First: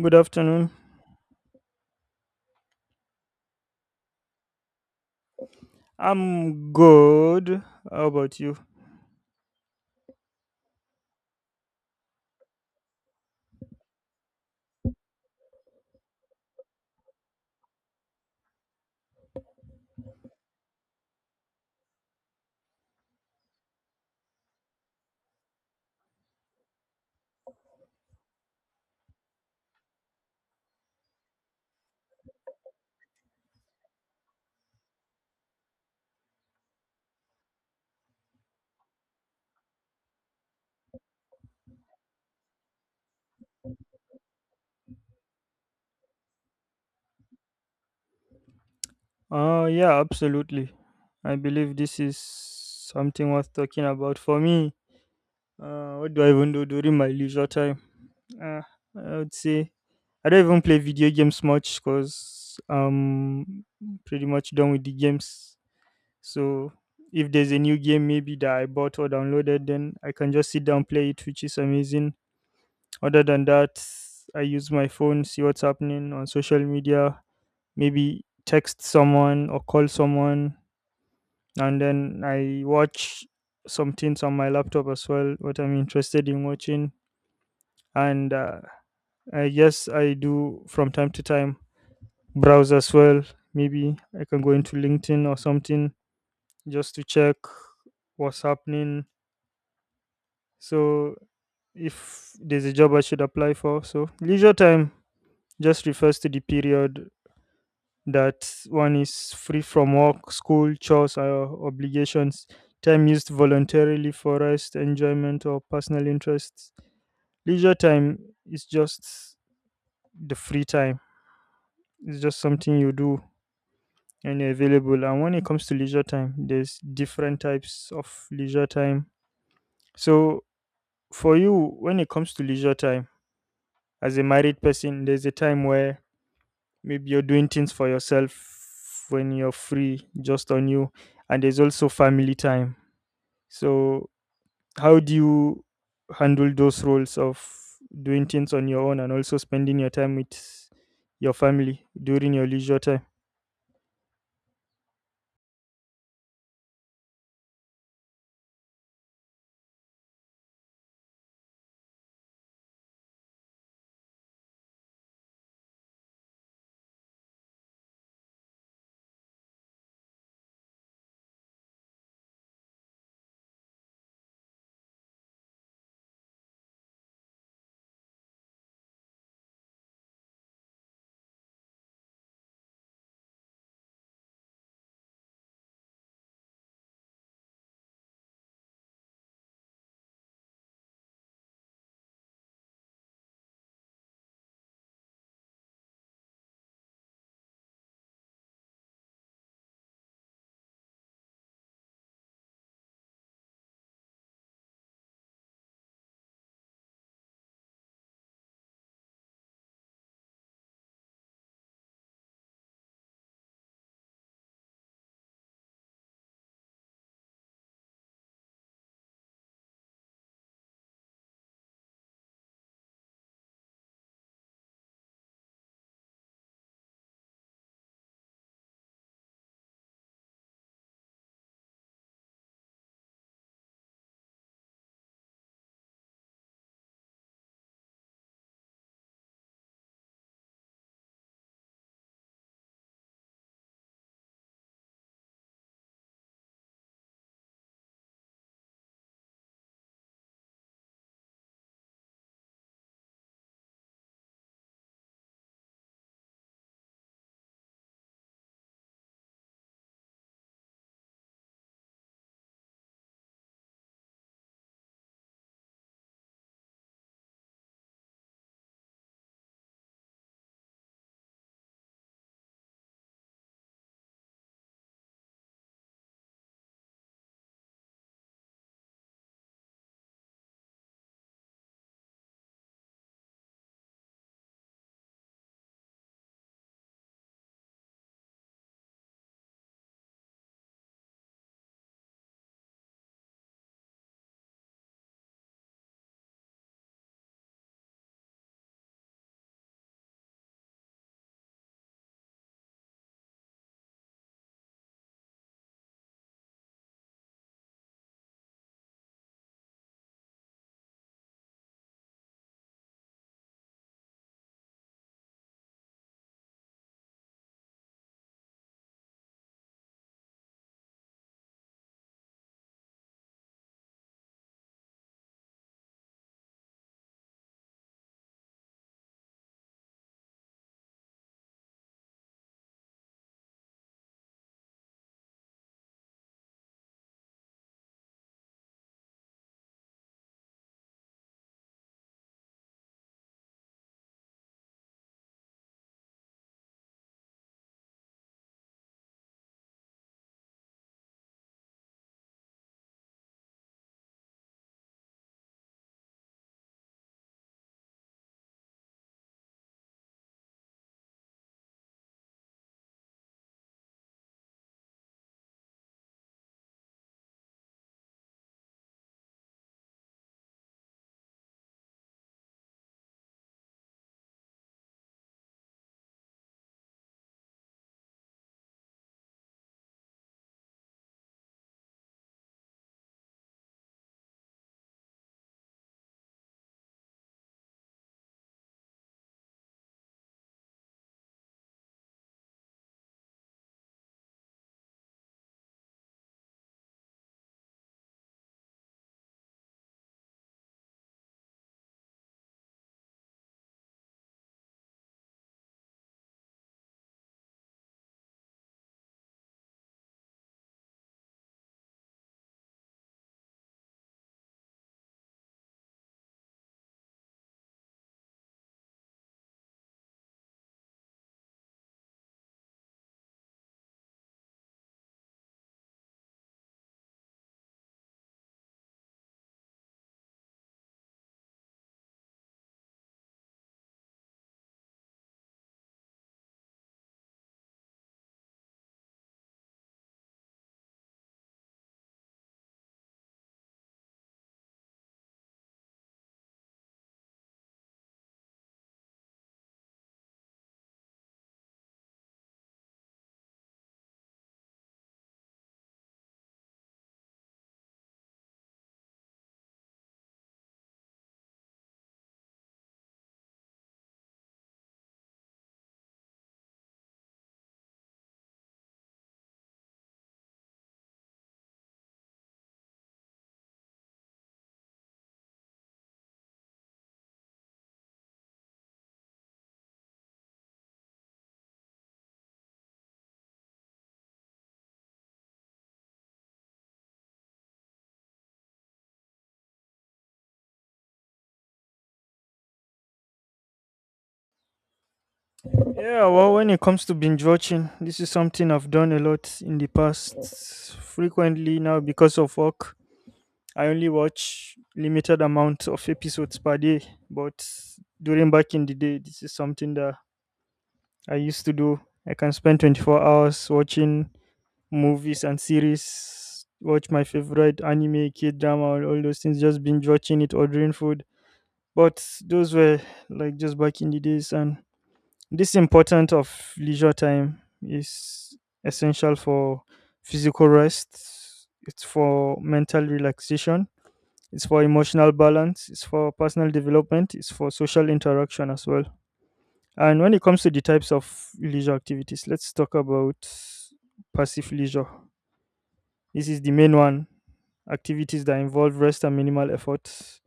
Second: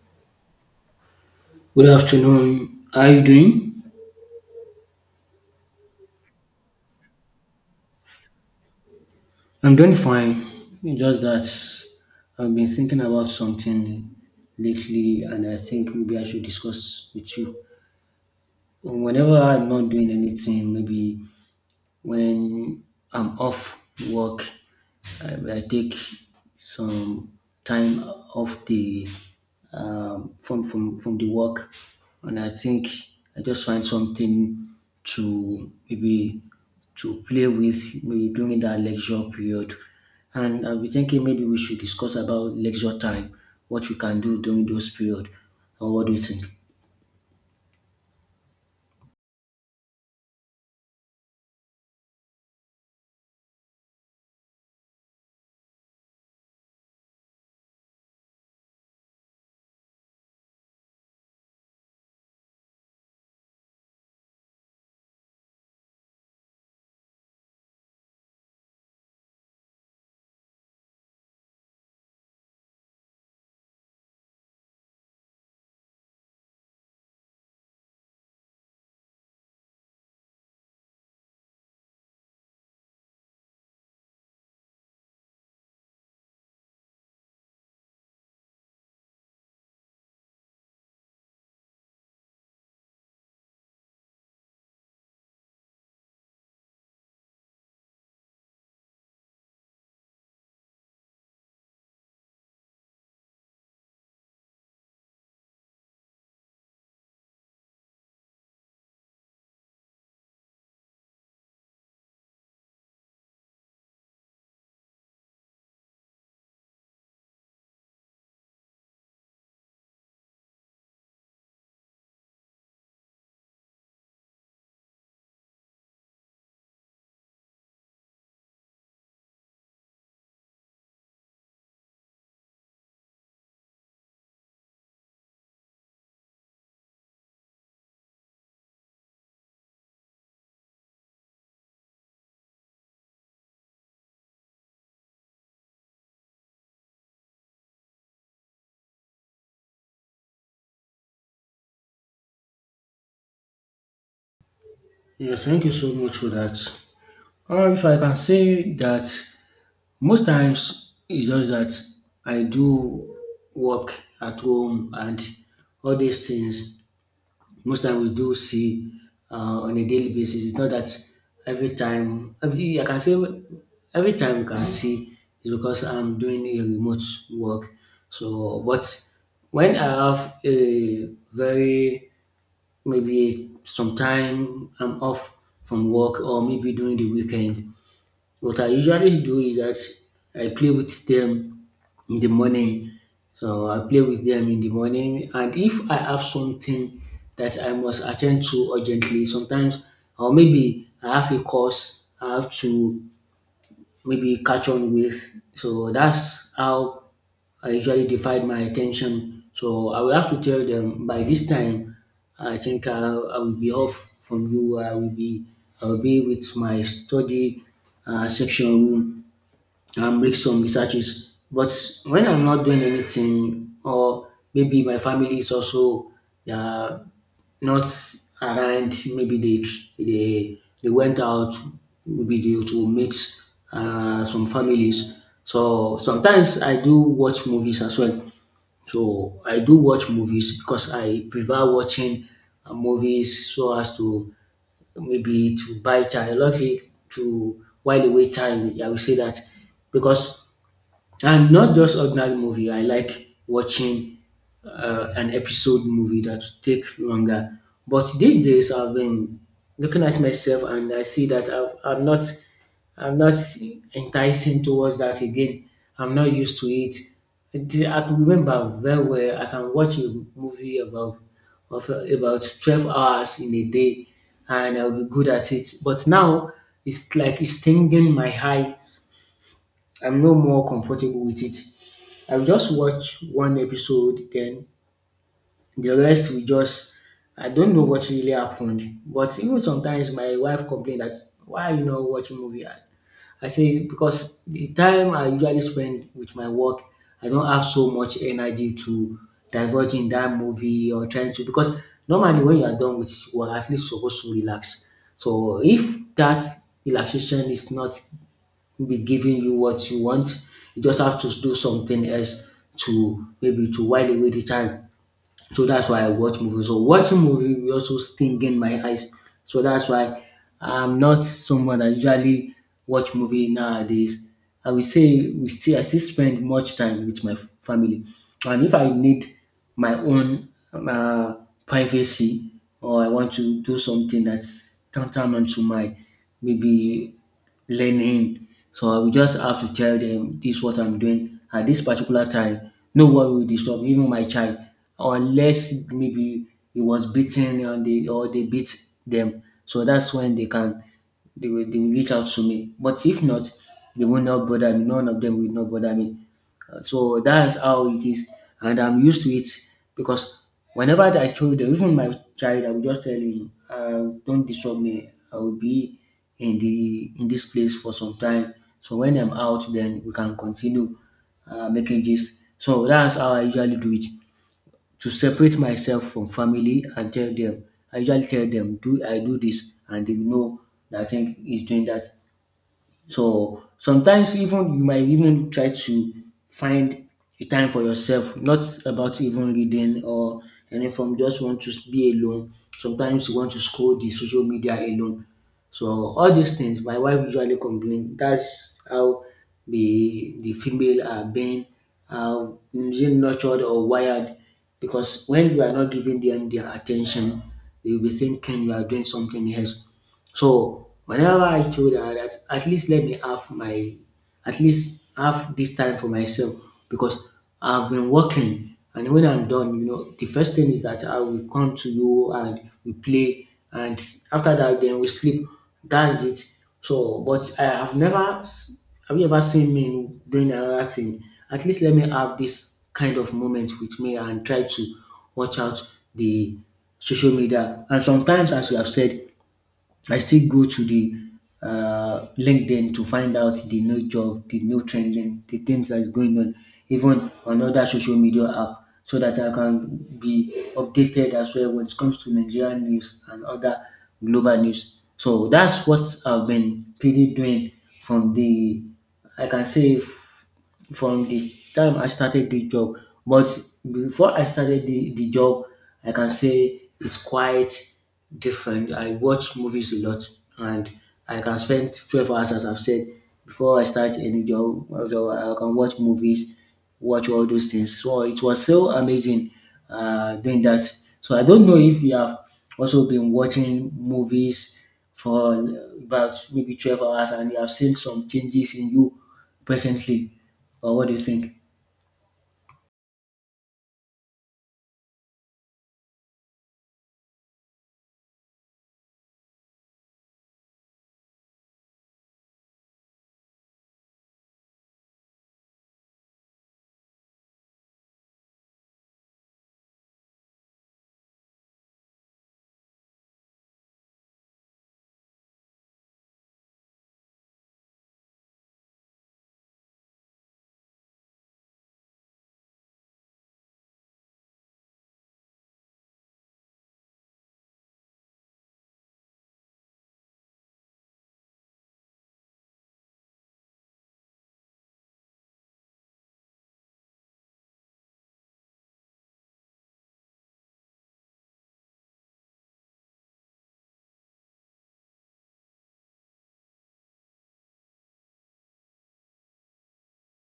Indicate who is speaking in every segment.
Speaker 1: Good afternoon.
Speaker 2: Good afternoon. How are you doing?
Speaker 1: I'm good. How about you?
Speaker 2: I'm doing fine. It's just that I've been thinking about something lately, and I think maybe I should discuss with you. Whenever I'm not doing anything, maybe when I'm off work, I take some time off the from the work, and I think I just find something to maybe to play with maybe during that lecture period. And I'll be thinking maybe we should discuss about lecture time, what we can do during those period, and what do you think?
Speaker 1: Yeah, absolutely. I believe this is something worth talking about for me. What do I even do during my leisure time? Uh, I would say I don't even play video games much cuz I'm pretty much done with the games. So if there's a new game maybe that I bought or downloaded, then I can just sit down play it, which is amazing. Other than that, I use my phone, see what's happening on social media, maybe text someone or call someone, and then I watch some things on my laptop as well, what I'm interested in watching. And I guess I do from time to time browse as well. Maybe I can go into LinkedIn or something just to check what's happening. So if there's a job I should apply for, so leisure time just refers to the period that one is free from work, school, chores, or obligations. Time used voluntarily for rest, enjoyment, or personal interests. Leisure time is just the free time. It's just something you do and you're available. And when it comes to leisure time, there's different types of leisure time. So for you, when it comes to leisure time, as a married person, there's a time where maybe you're doing things for yourself when you're free just on you, and there's also family time, so how do you handle those roles of doing things on your own and also spending your time with your family during your leisure time?
Speaker 2: Yeah, thank you so much for that. If I can say that, most times it's just that I do work at home and all these things. Most time we do see on a daily basis. It's not that every time, every I can say every time we can see is because I'm doing a remote work. So, but when I have a very maybe some time I'm off from work or maybe during the weekend, what I usually do is that I play with them in the morning. So I play with them in the morning. And if I have something that I must attend to urgently, sometimes, or maybe I have a course I have to maybe catch on with. So that's how I usually divide my attention. So I will have to tell them by this time I think I will be off from you. I will be with my study section room and make some researches. But when I'm not doing anything, or maybe my family is also they are not around, maybe they went out, maybe they to meet some families. So sometimes I do watch movies as well. So I do watch movies because I prefer watching movies so as to maybe to buy time, not it to while away time. I will say that, because, and not just ordinary movie. I like watching an episode movie that take longer. But these days, I've been looking at myself and I see that I'm not enticing towards that again. I'm not used to it. It- I can remember very well. I can watch a movie about of about 12 hours in a day, and I'll be good at it. But now it's like it's stinging my eyes. I'm no more comfortable with it. I will just watch one episode, then the rest we just I don't know what really happened. But even sometimes my wife complained that, why are you not watching movie? I say because the time I usually spend with my work, I don't have so much energy to divulge in that movie or trying to, because normally when you are done with work, at least you're supposed to relax. So if that relaxation is not will be giving you what you want, you just have to do something else to maybe to while away the time. So that's why I watch movies. So watching movie will also sting in my eyes. So that's why I'm not someone that usually watch movie nowadays. I will say we still I still spend much time with my family. And if I need my own privacy, or I want to do something that's tantamount to my maybe learning. So I will just have to tell them this is what I'm doing at this particular time. No one will disturb, even my child, unless maybe he was beaten or they beat them. So that's when they can they will reach out to me. But if not, they will not bother me. None of them will not bother me. So that's how it is, and I'm used to it because whenever I told them, even my child, I will just tell him, "Don't disturb me. I will be in the in this place for some time. So when I'm out, then we can continue making this." So that's how I usually do it, to separate myself from family and tell them I usually tell them do I do this and they know that I think he's doing that. So sometimes even you might even try to find a time for yourself, not about even reading or anything. From just want to be alone. Sometimes you want to scroll the social media alone. So all these things, my wife usually complain. That's how the female are being uh, nurtured or wired, because when you are not giving them their attention, they will be thinking you are doing something else. So whenever I told her that at least let me have my at least have this time for myself, because I've been working, and when I'm done, you know, the first thing is that I will come to you and we play, and after that then we sleep. That's it. So but I have never s- have you ever seen me doing another thing? At least let me have this kind of moment with me and try to watch out the social media. And sometimes, as you have said, I still go to the LinkedIn to find out the new job, the new trending, the things that's going on, even on other social media app, so that I can be updated as well when it comes to Nigerian news and other global news. So that's what I've been pretty doing from the, I can say, from the time I started the job. But before I started the job, I can say it's quite different. I watch movies a lot and I can spend 12 hours, as I've said, before I start any job. So I can watch movies, watch all those things. So it was so amazing doing that. So I don't know if you have also been watching movies for about maybe 12 hours and you have seen some changes in you presently. Or what do you think?
Speaker 1: Yeah, well, when it comes to binge watching, this is something I've done a lot in the past frequently. Now because of work I only watch limited amount of episodes per day, but during back in the day, this is something that I used to do. I can spend 24 hours watching movies and series, watch my favorite anime, kid drama, and all those things, just binge watching it, ordering food. But those were like just back in the days, and this important of leisure time is essential for physical rest. It's for mental relaxation, it's for emotional balance, it's for personal development, it's for social interaction as well. And when it comes to the types of leisure activities, let's talk about passive leisure. This is the main one, activities that involve rest and minimal effort,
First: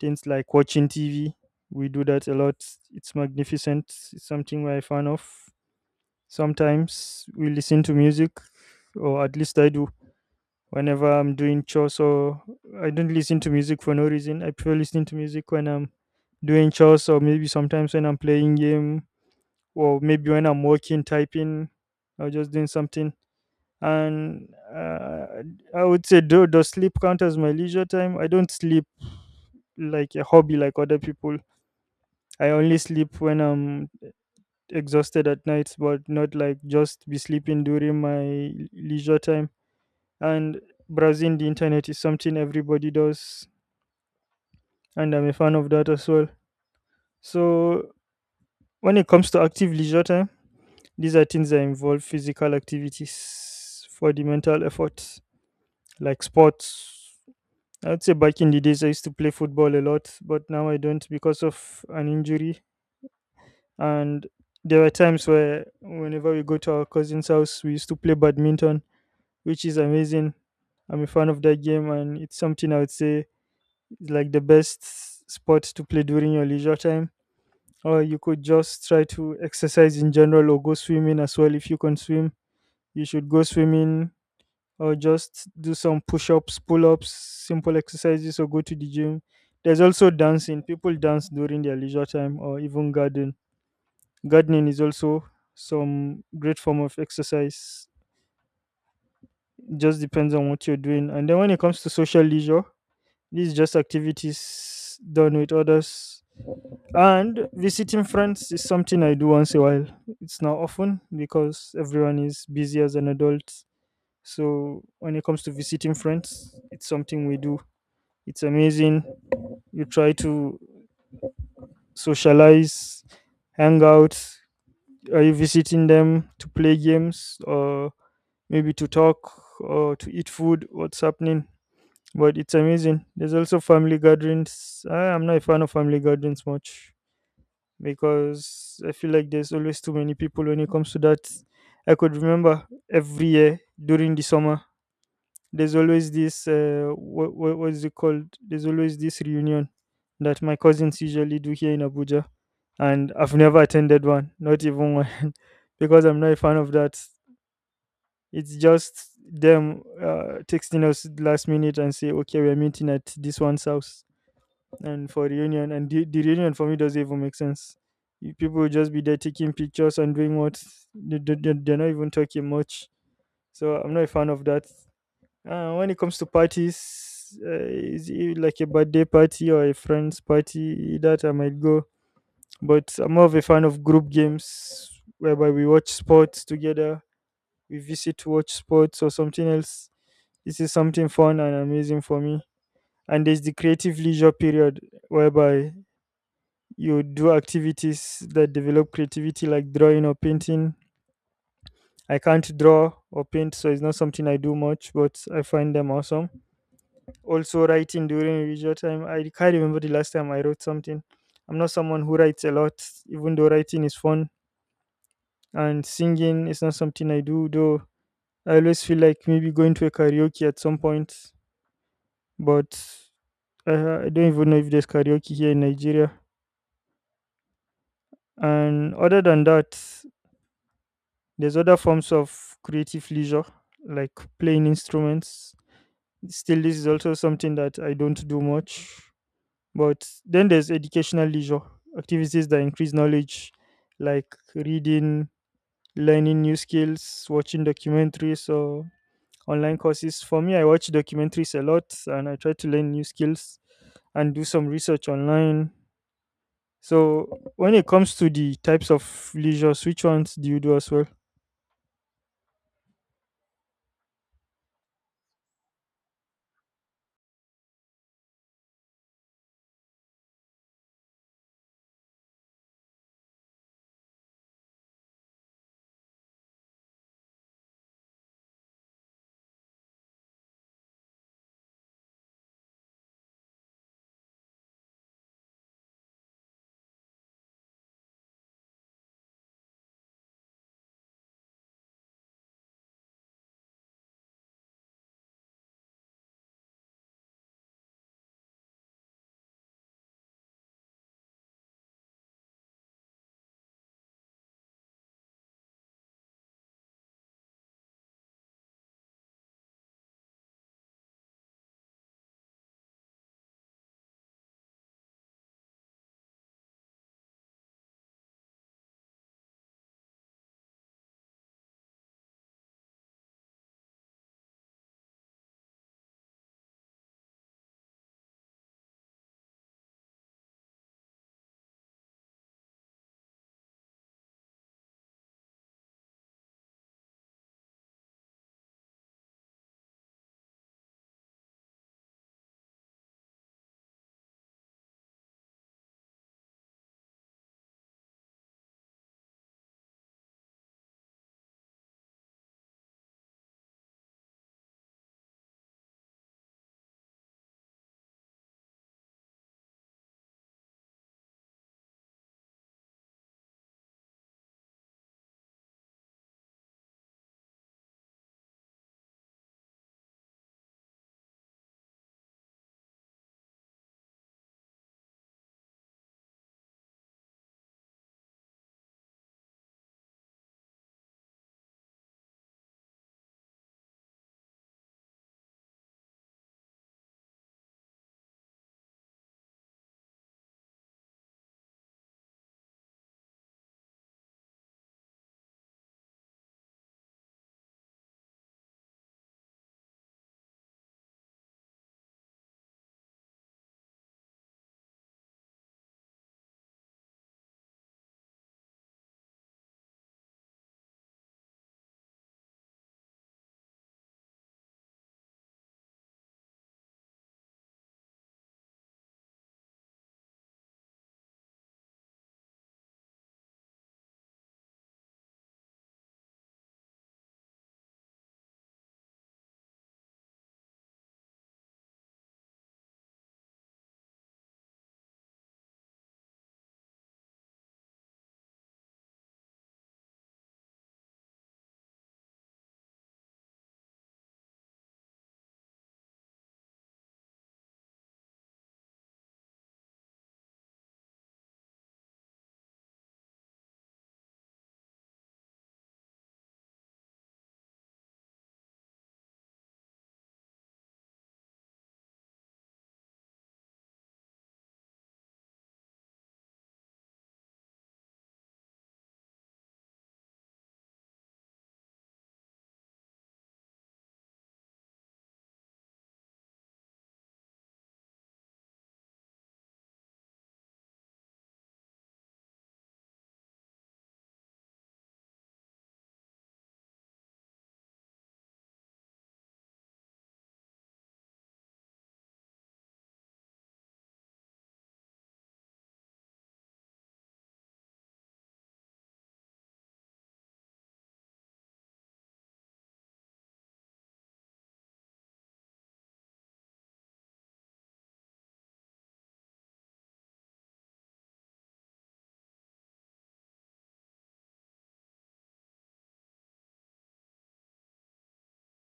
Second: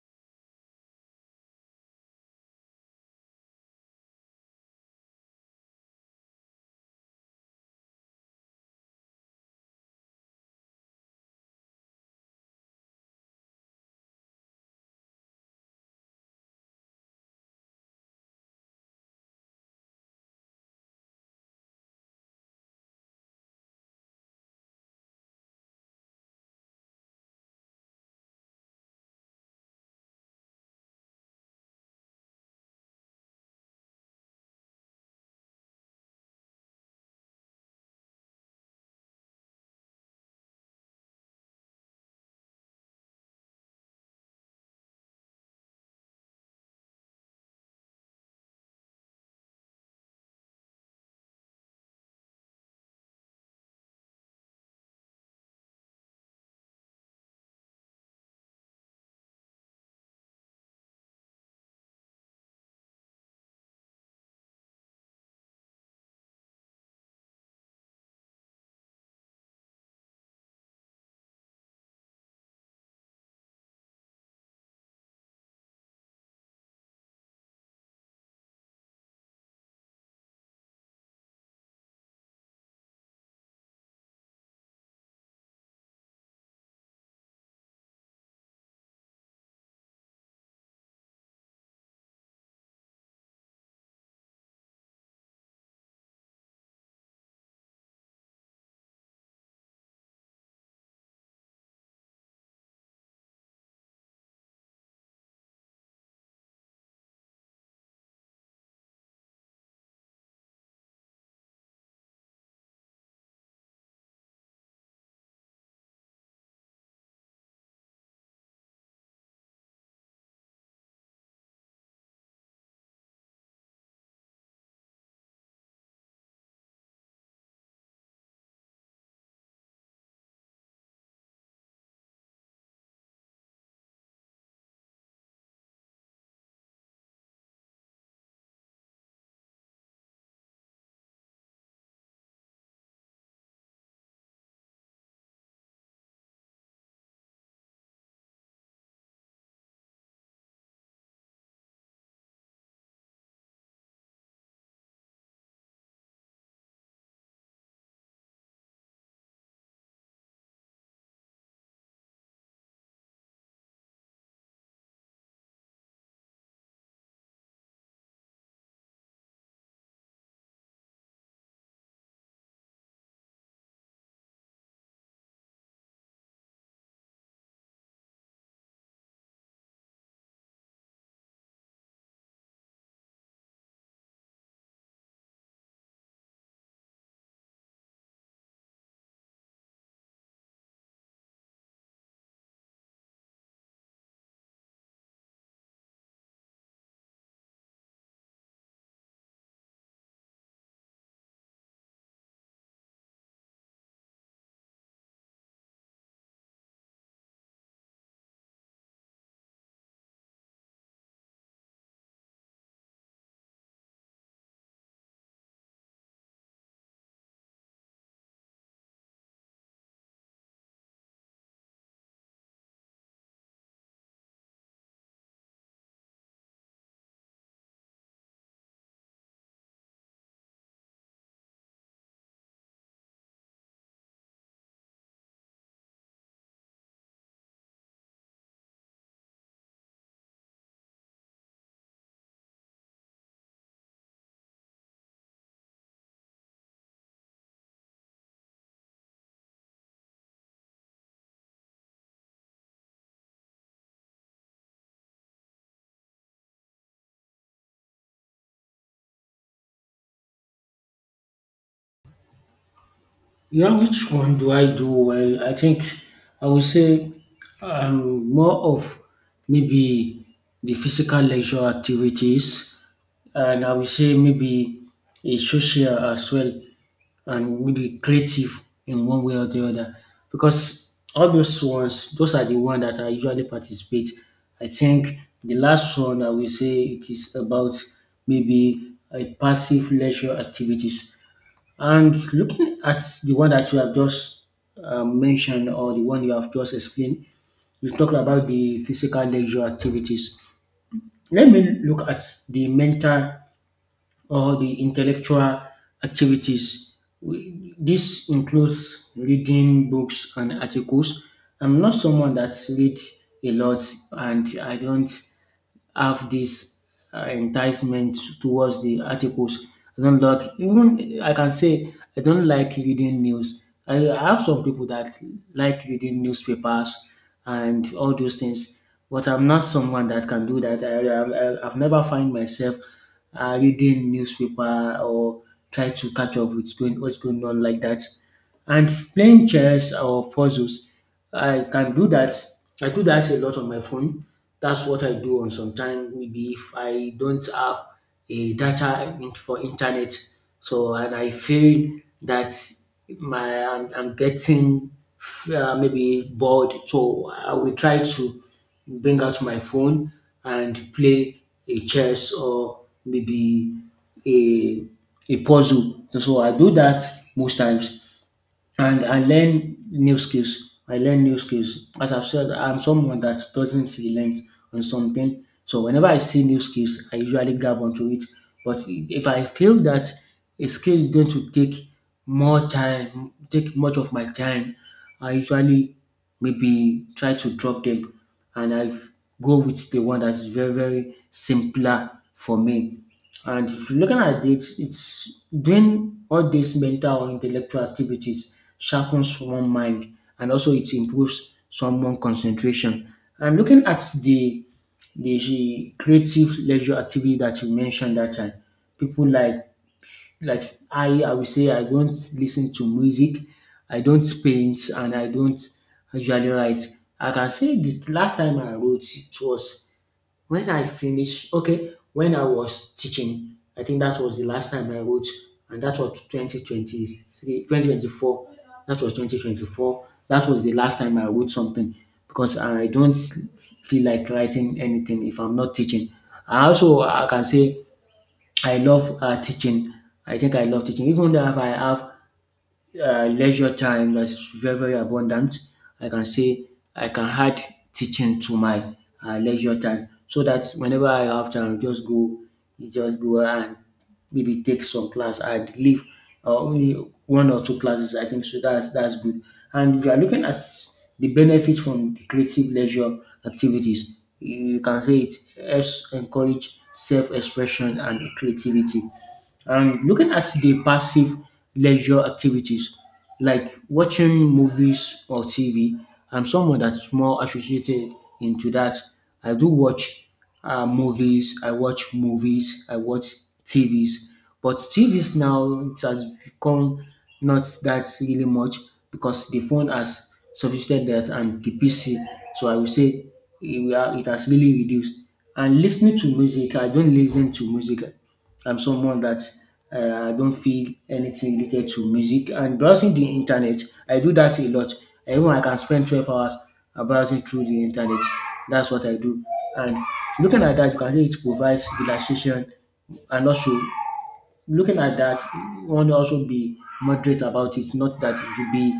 Speaker 1: things like watching TV. We do that a lot. It's magnificent. It's something we're a fan of. Sometimes we listen to music, or at least I do, whenever I'm doing chores. Or I don't listen to music for no reason. I prefer listening to music when I'm doing chores or maybe sometimes when I'm playing game or maybe when I'm working, typing, or just doing something. And I would say, do does sleep count as my leisure time? I don't sleep like a hobby like other people. I only sleep when I'm exhausted at night, but not like just be sleeping during my leisure time. And browsing the internet is something everybody does, and I'm a fan of that as well. So when it comes to active leisure time, these are things that involve physical activities for the mental effort, like sports. I'd say back in the days I used to play football a lot, but now I don't because of an injury. And there were times where whenever we go to our cousin's house, we used to play badminton, which is amazing. I'm a fan of that game, and it's something I would say is like the best sport to play during your leisure time. Or you could just try to exercise in general or go swimming as well if you can swim. You should go swimming or just do some push ups, pull ups, simple exercises, or go to the gym. There's also dancing. People dance during their leisure time or even garden. Gardening is also some great form of exercise. Just depends on what you're doing. And then when it comes to social leisure, these are just activities done with others. And visiting friends is something I do once a while. It's not often because everyone is busy as an adult. So when it comes to visiting friends, it's something we do. It's amazing. You try to socialize, hang out. Are you visiting them to play games or maybe to talk or to eat food? What's happening? But it's amazing. There's also family gatherings. I'm not a fan of family gatherings much because I feel like there's always too many people when it comes to that. I could remember every year during the summer, there's always this what is it called? There's always this reunion that my cousins usually do here in Abuja, and I've never attended one, not even one, because I'm not a fan of that. It's just them texting us last minute and say, "Okay, we're meeting at this one's house." And for reunion, and the reunion for me doesn't even make sense. You- people will just be there taking pictures and doing what they're not even talking much. So I'm not a fan of that. When it comes to parties, is it like a birthday party or a friend's party that I might go, but I'm more of a fan of group games, whereby we watch sports together. We visit to watch sports or something else. This is something fun and amazing for me. And there's the creative leisure period whereby you do activities that develop creativity like drawing or painting. I can't draw or paint, so it's not something I do much, but I find them awesome. Also, writing during leisure time. I can't remember the last time I wrote something. I'm not someone who writes a lot, even though writing is fun. And singing is not something I do, though I always feel like maybe going to a karaoke at some point, but I don't even know if there's karaoke here in Nigeria. And other than that, there's other forms of creative leisure, like playing instruments. Still, this is also something that I don't do much. But then there's educational leisure, activities that increase knowledge, like reading, learning new skills, watching documentaries or online courses. For me, I watch documentaries a lot and I try to learn new skills and do some research online. So, when it comes to the types of leisures, which ones do you do as well?
Speaker 2: Yeah, which one do I do well? I think I would say more of maybe the physical leisure activities, and I would say maybe a social as well, and maybe creative in one way or the other. Because all those ones, those are the ones that I usually participate. I think the last one I will say it is about maybe a passive leisure activities. And looking at the one that you have just mentioned, or the one you have just explained, you talked about the physical leisure activities. Let me look at the mental or the intellectual activities. This includes reading books and articles. I'm not someone that reads a lot, and I don't have this enticement towards the articles. I don't like even I can say I don't like reading news. I have some people that like reading newspapers and all those things, but I'm not someone that can do that. I've never find myself reading newspaper or try to catch up with going, what's going on like that. And playing chess or puzzles, I can do that. I do that a lot on my phone. That's what I do on some time. Maybe if I don't have a data in- for internet, so and I feel that I'm getting maybe bored, so I will try to bring out my phone and play a chess or maybe a a puzzle. So I do that most times, and I learn new skills. I learn new skills. As I've said, I'm someone that doesn't relent on something. So whenever I see new skills, I usually grab onto it. But if I feel that a skill is going to take more time, take much of my time, I usually maybe try to drop them and I go with the one that's very, very simpler for me. And if you're looking at it, it's doing all these mental or intellectual activities sharpens one mind and also it improves someone concentration. And looking at the creative leisure activity that you mentioned that time, people like like I would say I don't listen to music, I don't paint, and I don't usually write. I can say the last time I wrote it was when I finished, okay, when I was teaching, I think that was the last time I wrote, and that was 2023, 2024. That was 2024. That was the last time I wrote something, because I don't feel like writing anything if I'm not teaching. I also I can say I love teaching. I think I love teaching, even though if I have leisure time that's very very abundant. I can say I can add teaching to my leisure time, so that whenever I have time, just go and maybe take some class. I'd leave only one or two classes, I think. So that's good. And if you are looking at the benefit from the creative leisure activities, you can say it helps encourage self-expression and creativity. And looking at the passive leisure activities like watching movies or TV, I'm someone that's more associated into that. I do watch movies, I watch TVs, but TVs now, it has become not that really much because the phone has substituted that, and the PC. So I would say it has really reduced. And listening to music, I don't listen to music. I'm someone that I don't feel anything related to music. And browsing the internet, I do that a lot. Even I can spend 12 hours browsing through the internet. That's what I do. And looking at that, you can see it provides relaxation. And also, looking at that, one also be moderate about it, not that you should be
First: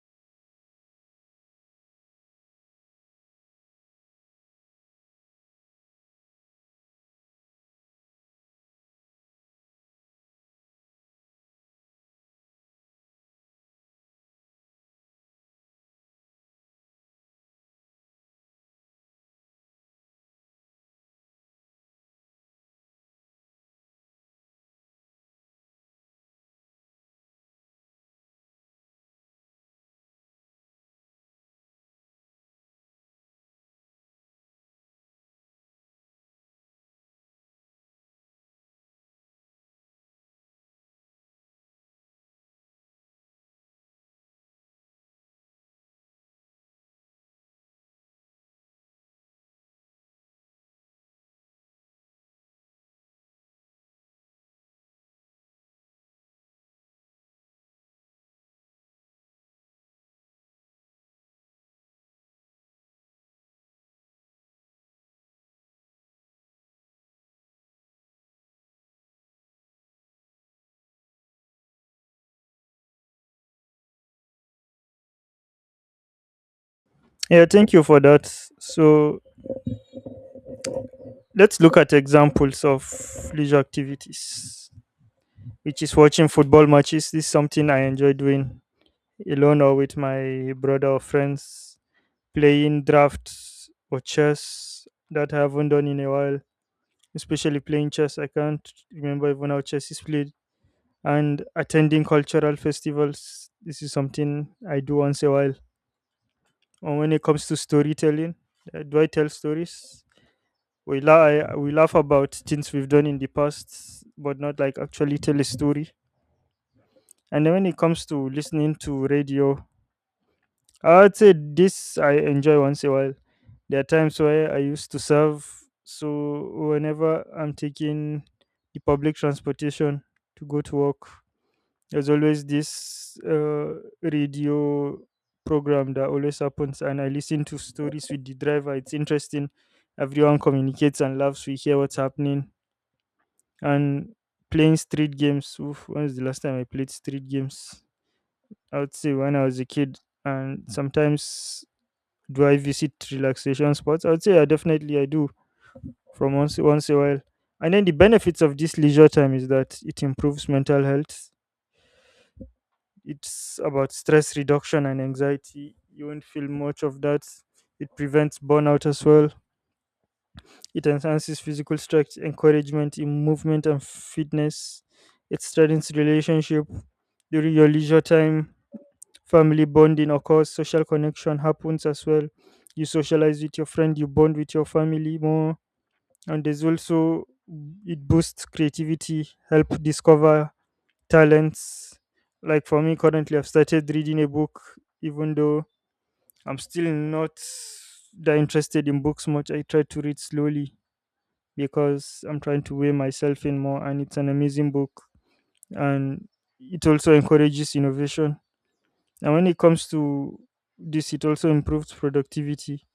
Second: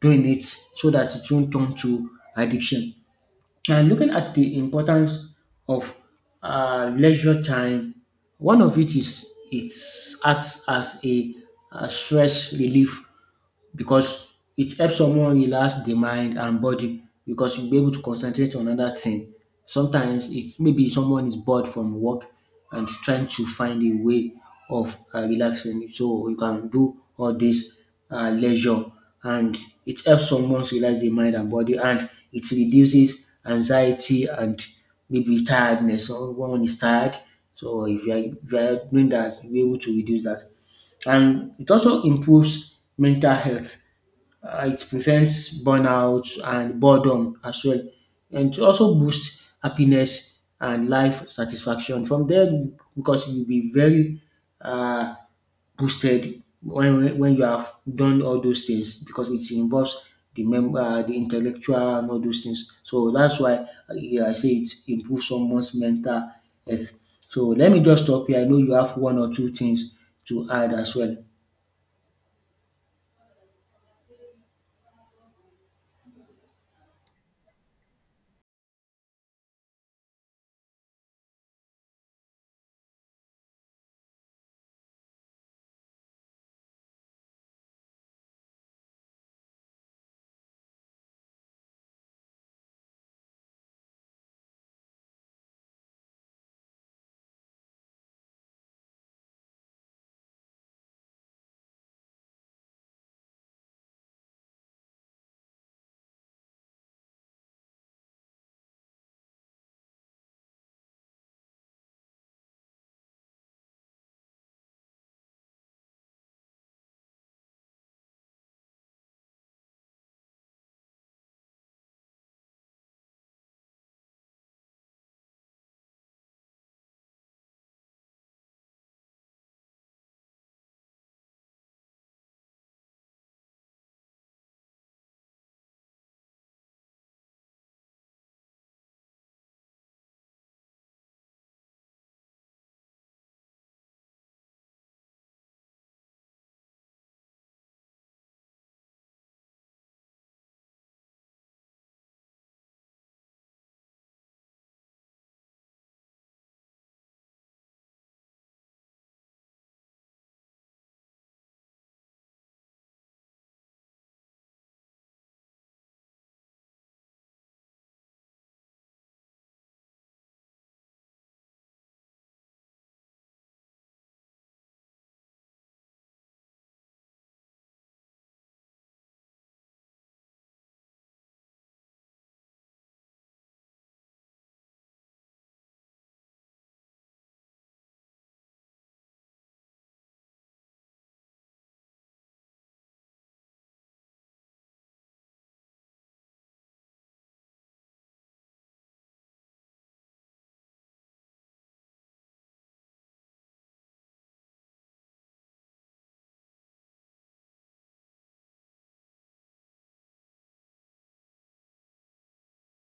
Speaker 2: doing it so that it won't turn to addiction. And looking at the importance of leisure time, one of it is it acts as a stress relief because it helps someone relax the mind and body, because you'll be able to concentrate on another thing. Sometimes it's maybe someone is bored from work and trying to find a way of relaxing, so you can do all this leisure, and it helps someone relax the mind and body, and it reduces anxiety and maybe tiredness. So when one is tired, so if you are doing that, you'll be able to reduce that. And it also improves mental health. It prevents burnout and boredom as well, and it also boosts happiness and life satisfaction. From there, because you'll be very uh, boosted when you have done all those things, because it involves the the intellectual and all those things. So that's why yeah, I say it improves someone's mental health. So let me just stop here. I know you have one or two things to add as well.
Speaker 1: Yeah, thank you for that. So, let's look at examples of leisure activities, which is watching football matches. This is something I enjoy doing alone or with my brother or friends, playing drafts or chess that I haven't done in a while, especially playing chess. I can't remember even how chess is played. And attending cultural festivals. This is something I do once a while. And when it comes to storytelling, do I tell stories? We, la- we laugh about things we've done in the past, but not like actually tell a story. And then when it comes to listening to radio, I would say this I enjoy once in a while. There are times where I used to serve, so whenever I'm taking the public transportation to go to work, there's always this radio program that always happens, and I listen to stories with the driver. It's interesting. Everyone communicates and laughs. We hear what's happening. And playing street games. Oof, when was the last time I played street games? I would say when I was a kid. And sometimes do I visit relaxation spots? I would say I definitely I do from once a while. And then the benefits of this leisure time is that it improves mental health. It's about stress reduction and anxiety. You won't feel much of that. It prevents burnout as well. It enhances physical strength, encouragement in movement and fitness. It strengthens relationship during your leisure time. Family bonding occurs. Social connection happens as well. You socialize with your friend. You bond with your family more. And there's also it boosts creativity, help discover talents. Like for me, currently I've started reading a book, even though I'm still not that interested in books much. I try to read slowly because I'm trying to weigh myself in more. And it's an amazing book. And it also encourages innovation. And when it comes to this, it also improves productivity,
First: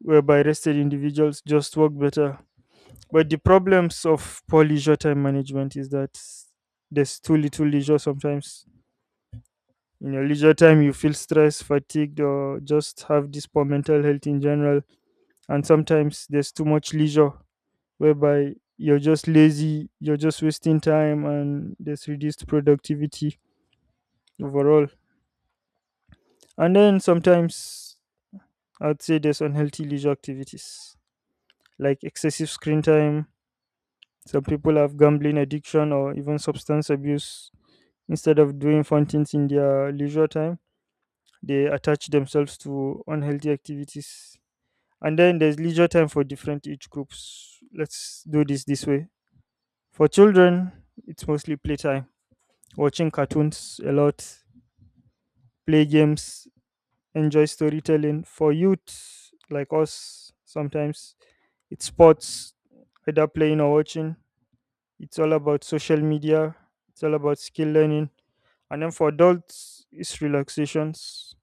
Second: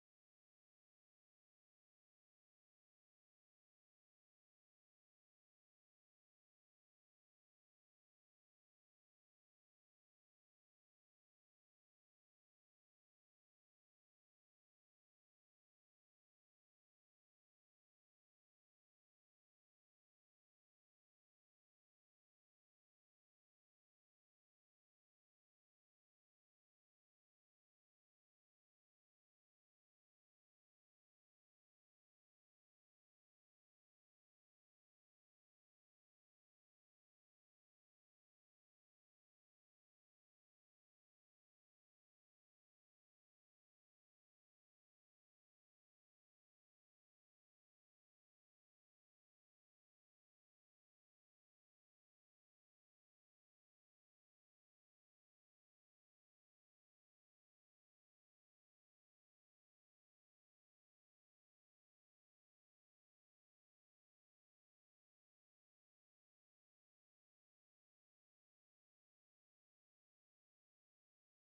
Speaker 1: whereby rested individuals just work better. But the problems of poor leisure time management is that there's too little leisure sometimes. In your leisure time, you feel stressed, fatigued, or just have this poor mental health in general. And sometimes there's too much leisure whereby you're just lazy, you're just wasting time, and there's reduced productivity overall. And then sometimes I'd say there's unhealthy leisure activities like excessive screen time. Some people have gambling addiction or even substance abuse. Instead of doing fun things in their leisure time, they attach themselves to unhealthy activities. And then there's leisure time for different age groups. Let's do this this way. For children, it's mostly playtime, watching cartoons a lot, play games, enjoy storytelling. For youth like us, sometimes it's sports, either playing or watching. It's all about social media, it's all about skill learning. And then for adults, it's relaxations,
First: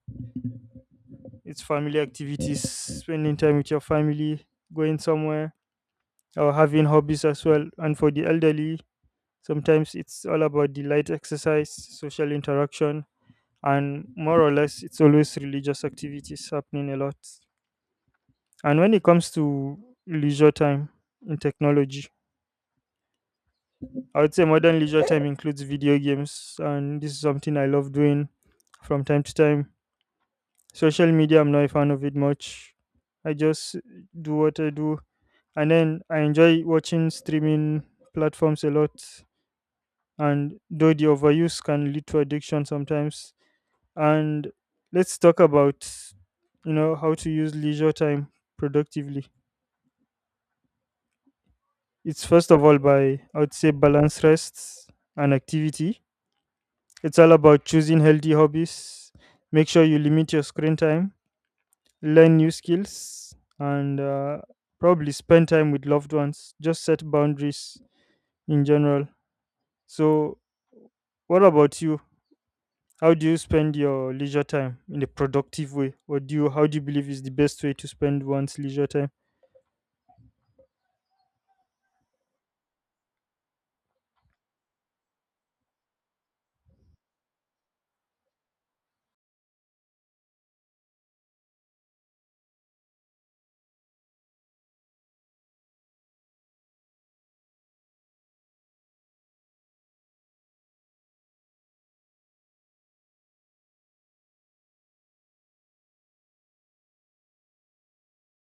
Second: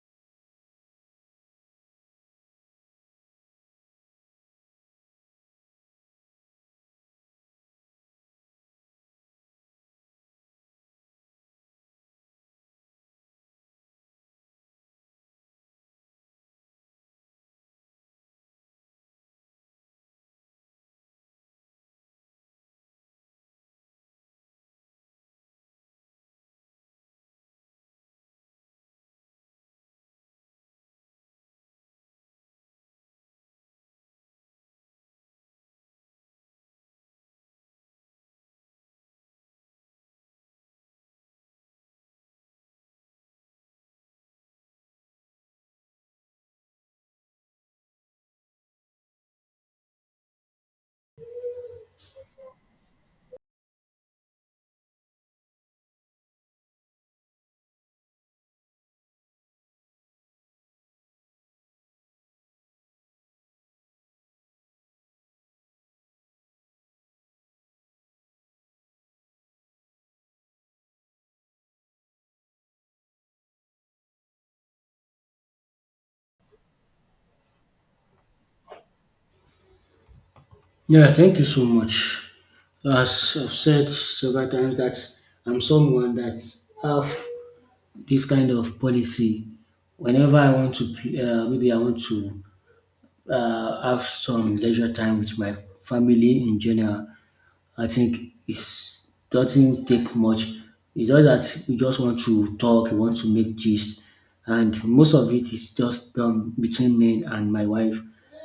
Speaker 1: it's family activities, spending time with your family, going somewhere, or having hobbies as well. And for the elderly, sometimes it's all about the light exercise, social interaction, and more or less it's always religious activities happening a lot. And when it comes to leisure time in technology, I would say modern leisure time includes video games, and this is something I love doing from time to time. Social media, I'm not a fan of it much. I just do what I do. And then I enjoy watching streaming platforms a lot. And though the overuse can lead to addiction sometimes. And let's talk about how to use leisure time productively. It's first of all by, I would say, balance rest and activity. It's all about choosing healthy hobbies. Make sure you limit your screen time, learn new skills, and probably spend time with loved ones. Just set boundaries in general. So what about you? How do you spend your leisure time in a productive way, or do you how do you believe is the best way to spend one's leisure time?
Speaker 2: Yeah, thank you so much. As I've said several times that I'm someone that have this kind of policy. Whenever I want to, maybe I want to have some leisure time with my family in general. I think it doesn't take much. It's just that we just want to talk, we want to make gist, and most of it is just done between me and my wife.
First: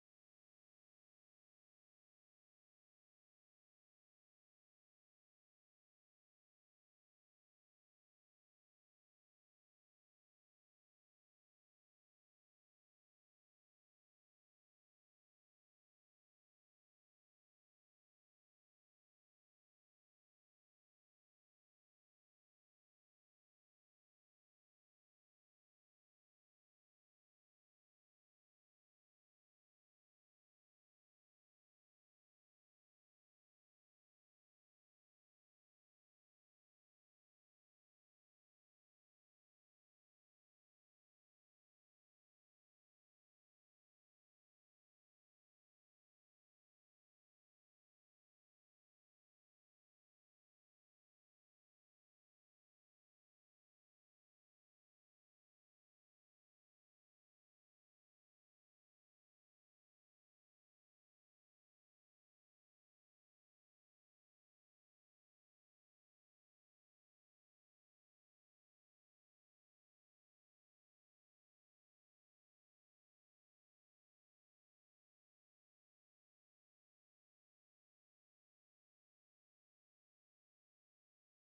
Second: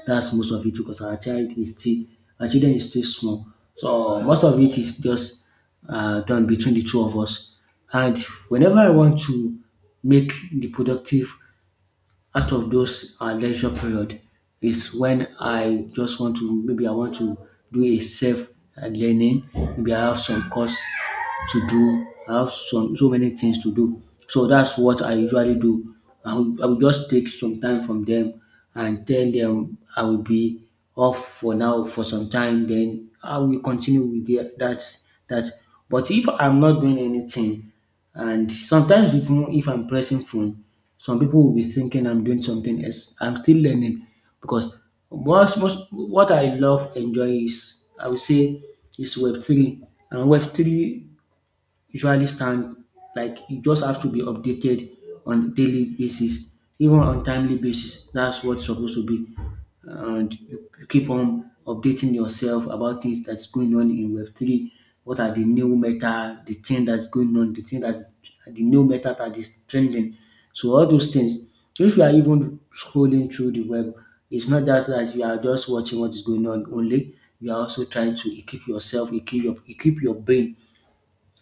Speaker 2: That's most of it because our child is still, our children is still small. So most of it is just done between the two of us. And whenever I want to make the productive out of those lecture period is when I just want to, maybe I want to do a self learning. Maybe I have some course to do. I have some so many things to do. So that's what I usually do. I will just take some time from them and tell them I will be off for now for some time. Then I will continue with the, that. That. But if I'm not doing anything, and sometimes if I'm pressing phone, some people will be thinking I'm doing something else. I'm still learning, because most what I love enjoy, is, I would say, is Web three. And Web three usually stand like, you just have to be updated on daily basis, even on timely basis. That's what's supposed to be. And you keep on updating yourself about things that's going on in web3. What are the new meta, the thing that's going on, the thing that's the new meta that is trending. So all those things, if you are even scrolling through the web, it's not just that you are just watching what is going on only, you are also trying to equip yourself, equip your brain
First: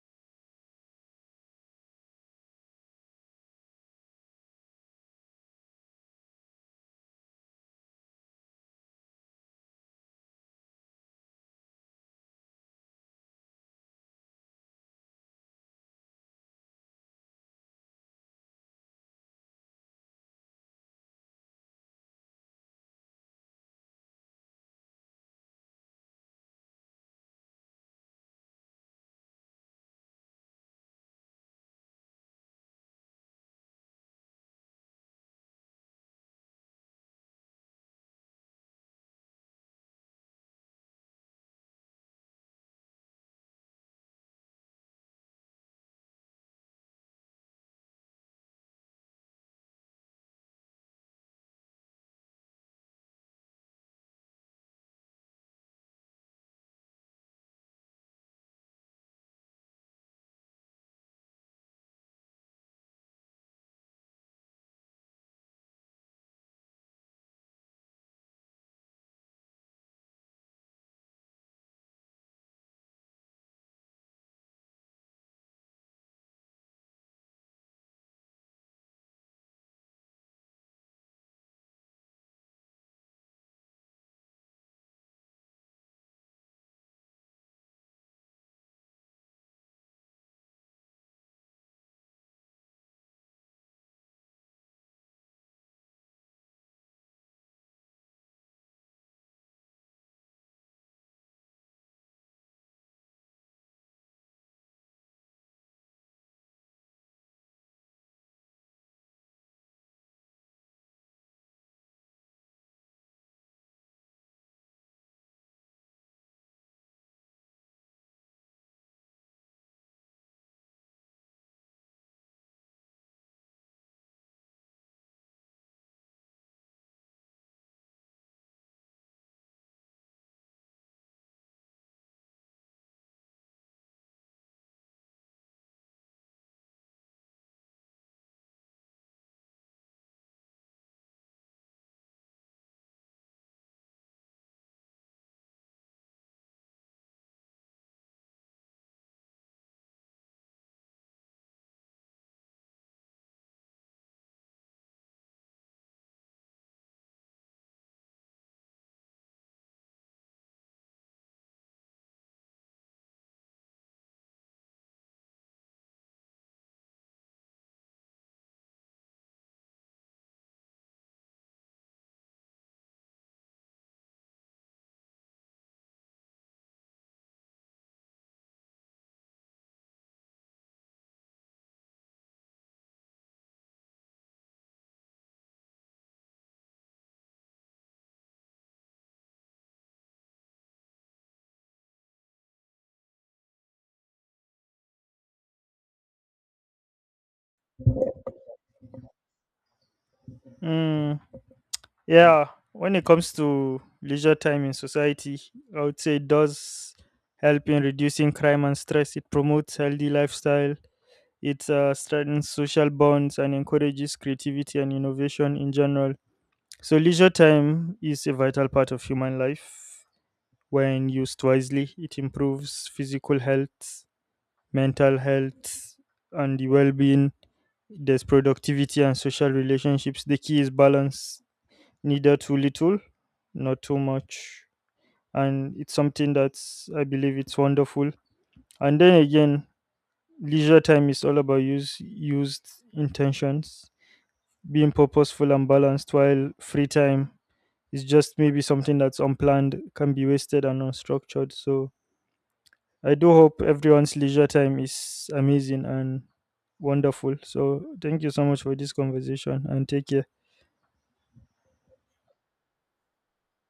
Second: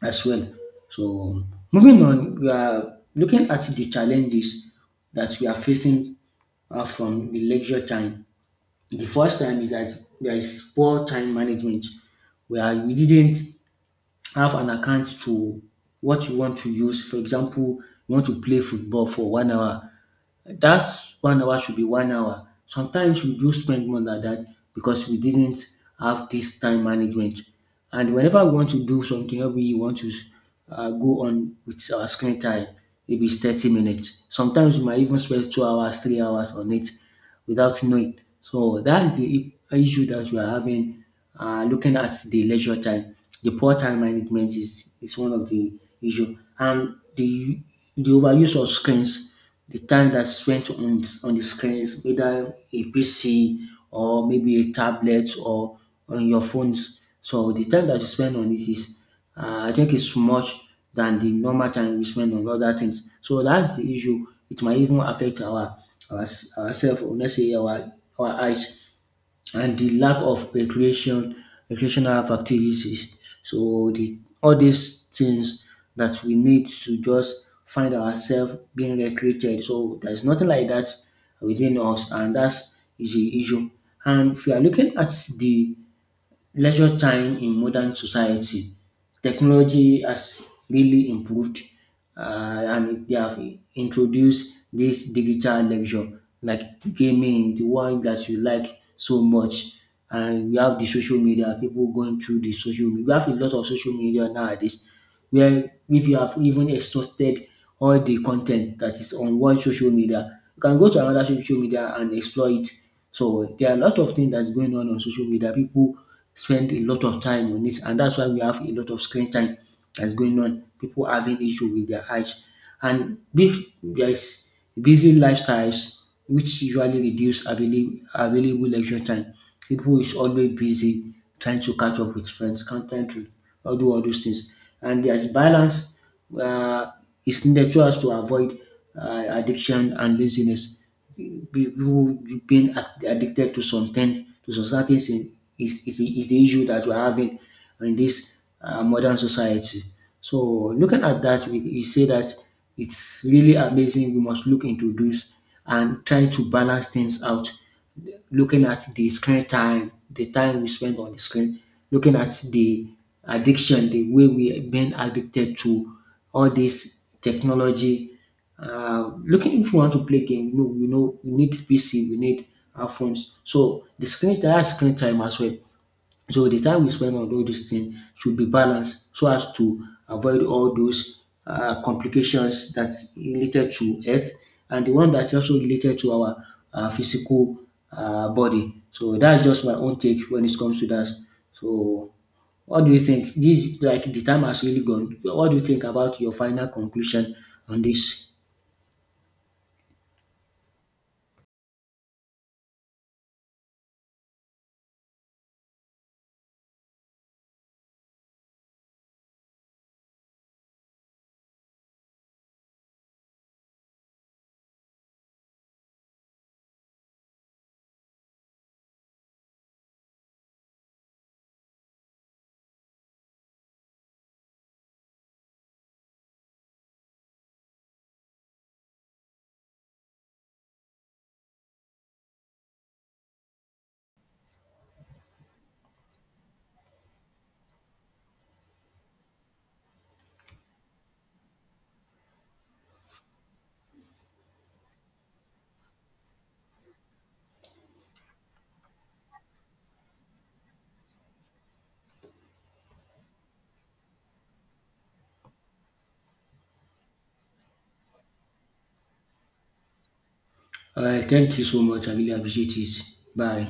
Speaker 2: as well. So moving on, we are looking at the challenges that we are facing from the lecture time. The first time is that there is poor time management, where we didn't have an account to what you want to use. For example, you want to play football for 1 hour, that 1 hour should be 1 hour. Sometimes we do spend more than that because we didn't have this time management. And whenever we want to do something, or we want to go on with our screen time, maybe it's 30 minutes. Sometimes we might even spend 2 hours, 3 hours on it without knowing. So that is the issue that we are having looking at the leisure time. The poor time management is one of the issue. And the overuse of screens, the time that spent on the screens, whether a PC or maybe a tablet or on your phones. So the time that you spend on it is, I think, it's much than the normal time we spend on other things. So that's the issue. It might even affect our ourselves, or let's say our eyes, and the lack of recreational activities. So the all these things that we need to just find ourselves being recreated. So there's nothing like that within us, and that's is the issue. And if you are looking at the leisure time in modern society, technology has really improved, and they have introduced this digital leisure, like gaming, the one that you like so much. And we have the social media, people going through the social media. We have a lot of social media nowadays, where if you have even exhausted all the content that is on one social media, you can go to another social media and explore it. So there are a lot of things that's going on social media. People spend a lot of time on it, and that's why we have a lot of screen time that's going on. People having issue with their eyes. And big, there is busy lifestyles which usually reduce available lecture time. People is always busy trying to catch up with friends, can't trying to all do all those things. And there's balance uh, is needed so as to avoid addiction and laziness. People being addicted to some things, to some certain things is the issue that we're having in this modern society. So looking at that, we say that it's really amazing. We must look into this and try to balance things out. Looking at the screen time, the time we spend on the screen, looking at the addiction, the way we have been addicted to all this technology, looking if you want to play game, no, you know, we need PC, we need our phones. So the screen time as well. So the time we spend on all these things should be balanced so as to avoid all those complications that's related to health, and the one that's also related to our physical body. So that's just my own take when it comes to that. So what do you think? This, like, the time has really gone. What do you think about your final conclusion on this?
Speaker 1: Mm, yeah, when it comes to leisure time in society, I would say it does help in reducing crime and stress. It promotes healthy lifestyle. It strengthens social bonds and encourages creativity and innovation in general. So leisure time is a vital part of human life. When used wisely, it improves physical health, mental health, and the well-being. There's productivity and social relationships. The key is balance, neither too little, not too much. And it's something that's, I believe, it's wonderful. And then again, leisure time is all about use, used intentions, being purposeful and balanced, while free time is just maybe something that's unplanned, can be wasted and unstructured. So I do hope everyone's leisure time is amazing and wonderful. So thank you so much for this conversation and take care.
Speaker 2: All right. Thank you so much. I really appreciate it. Bye.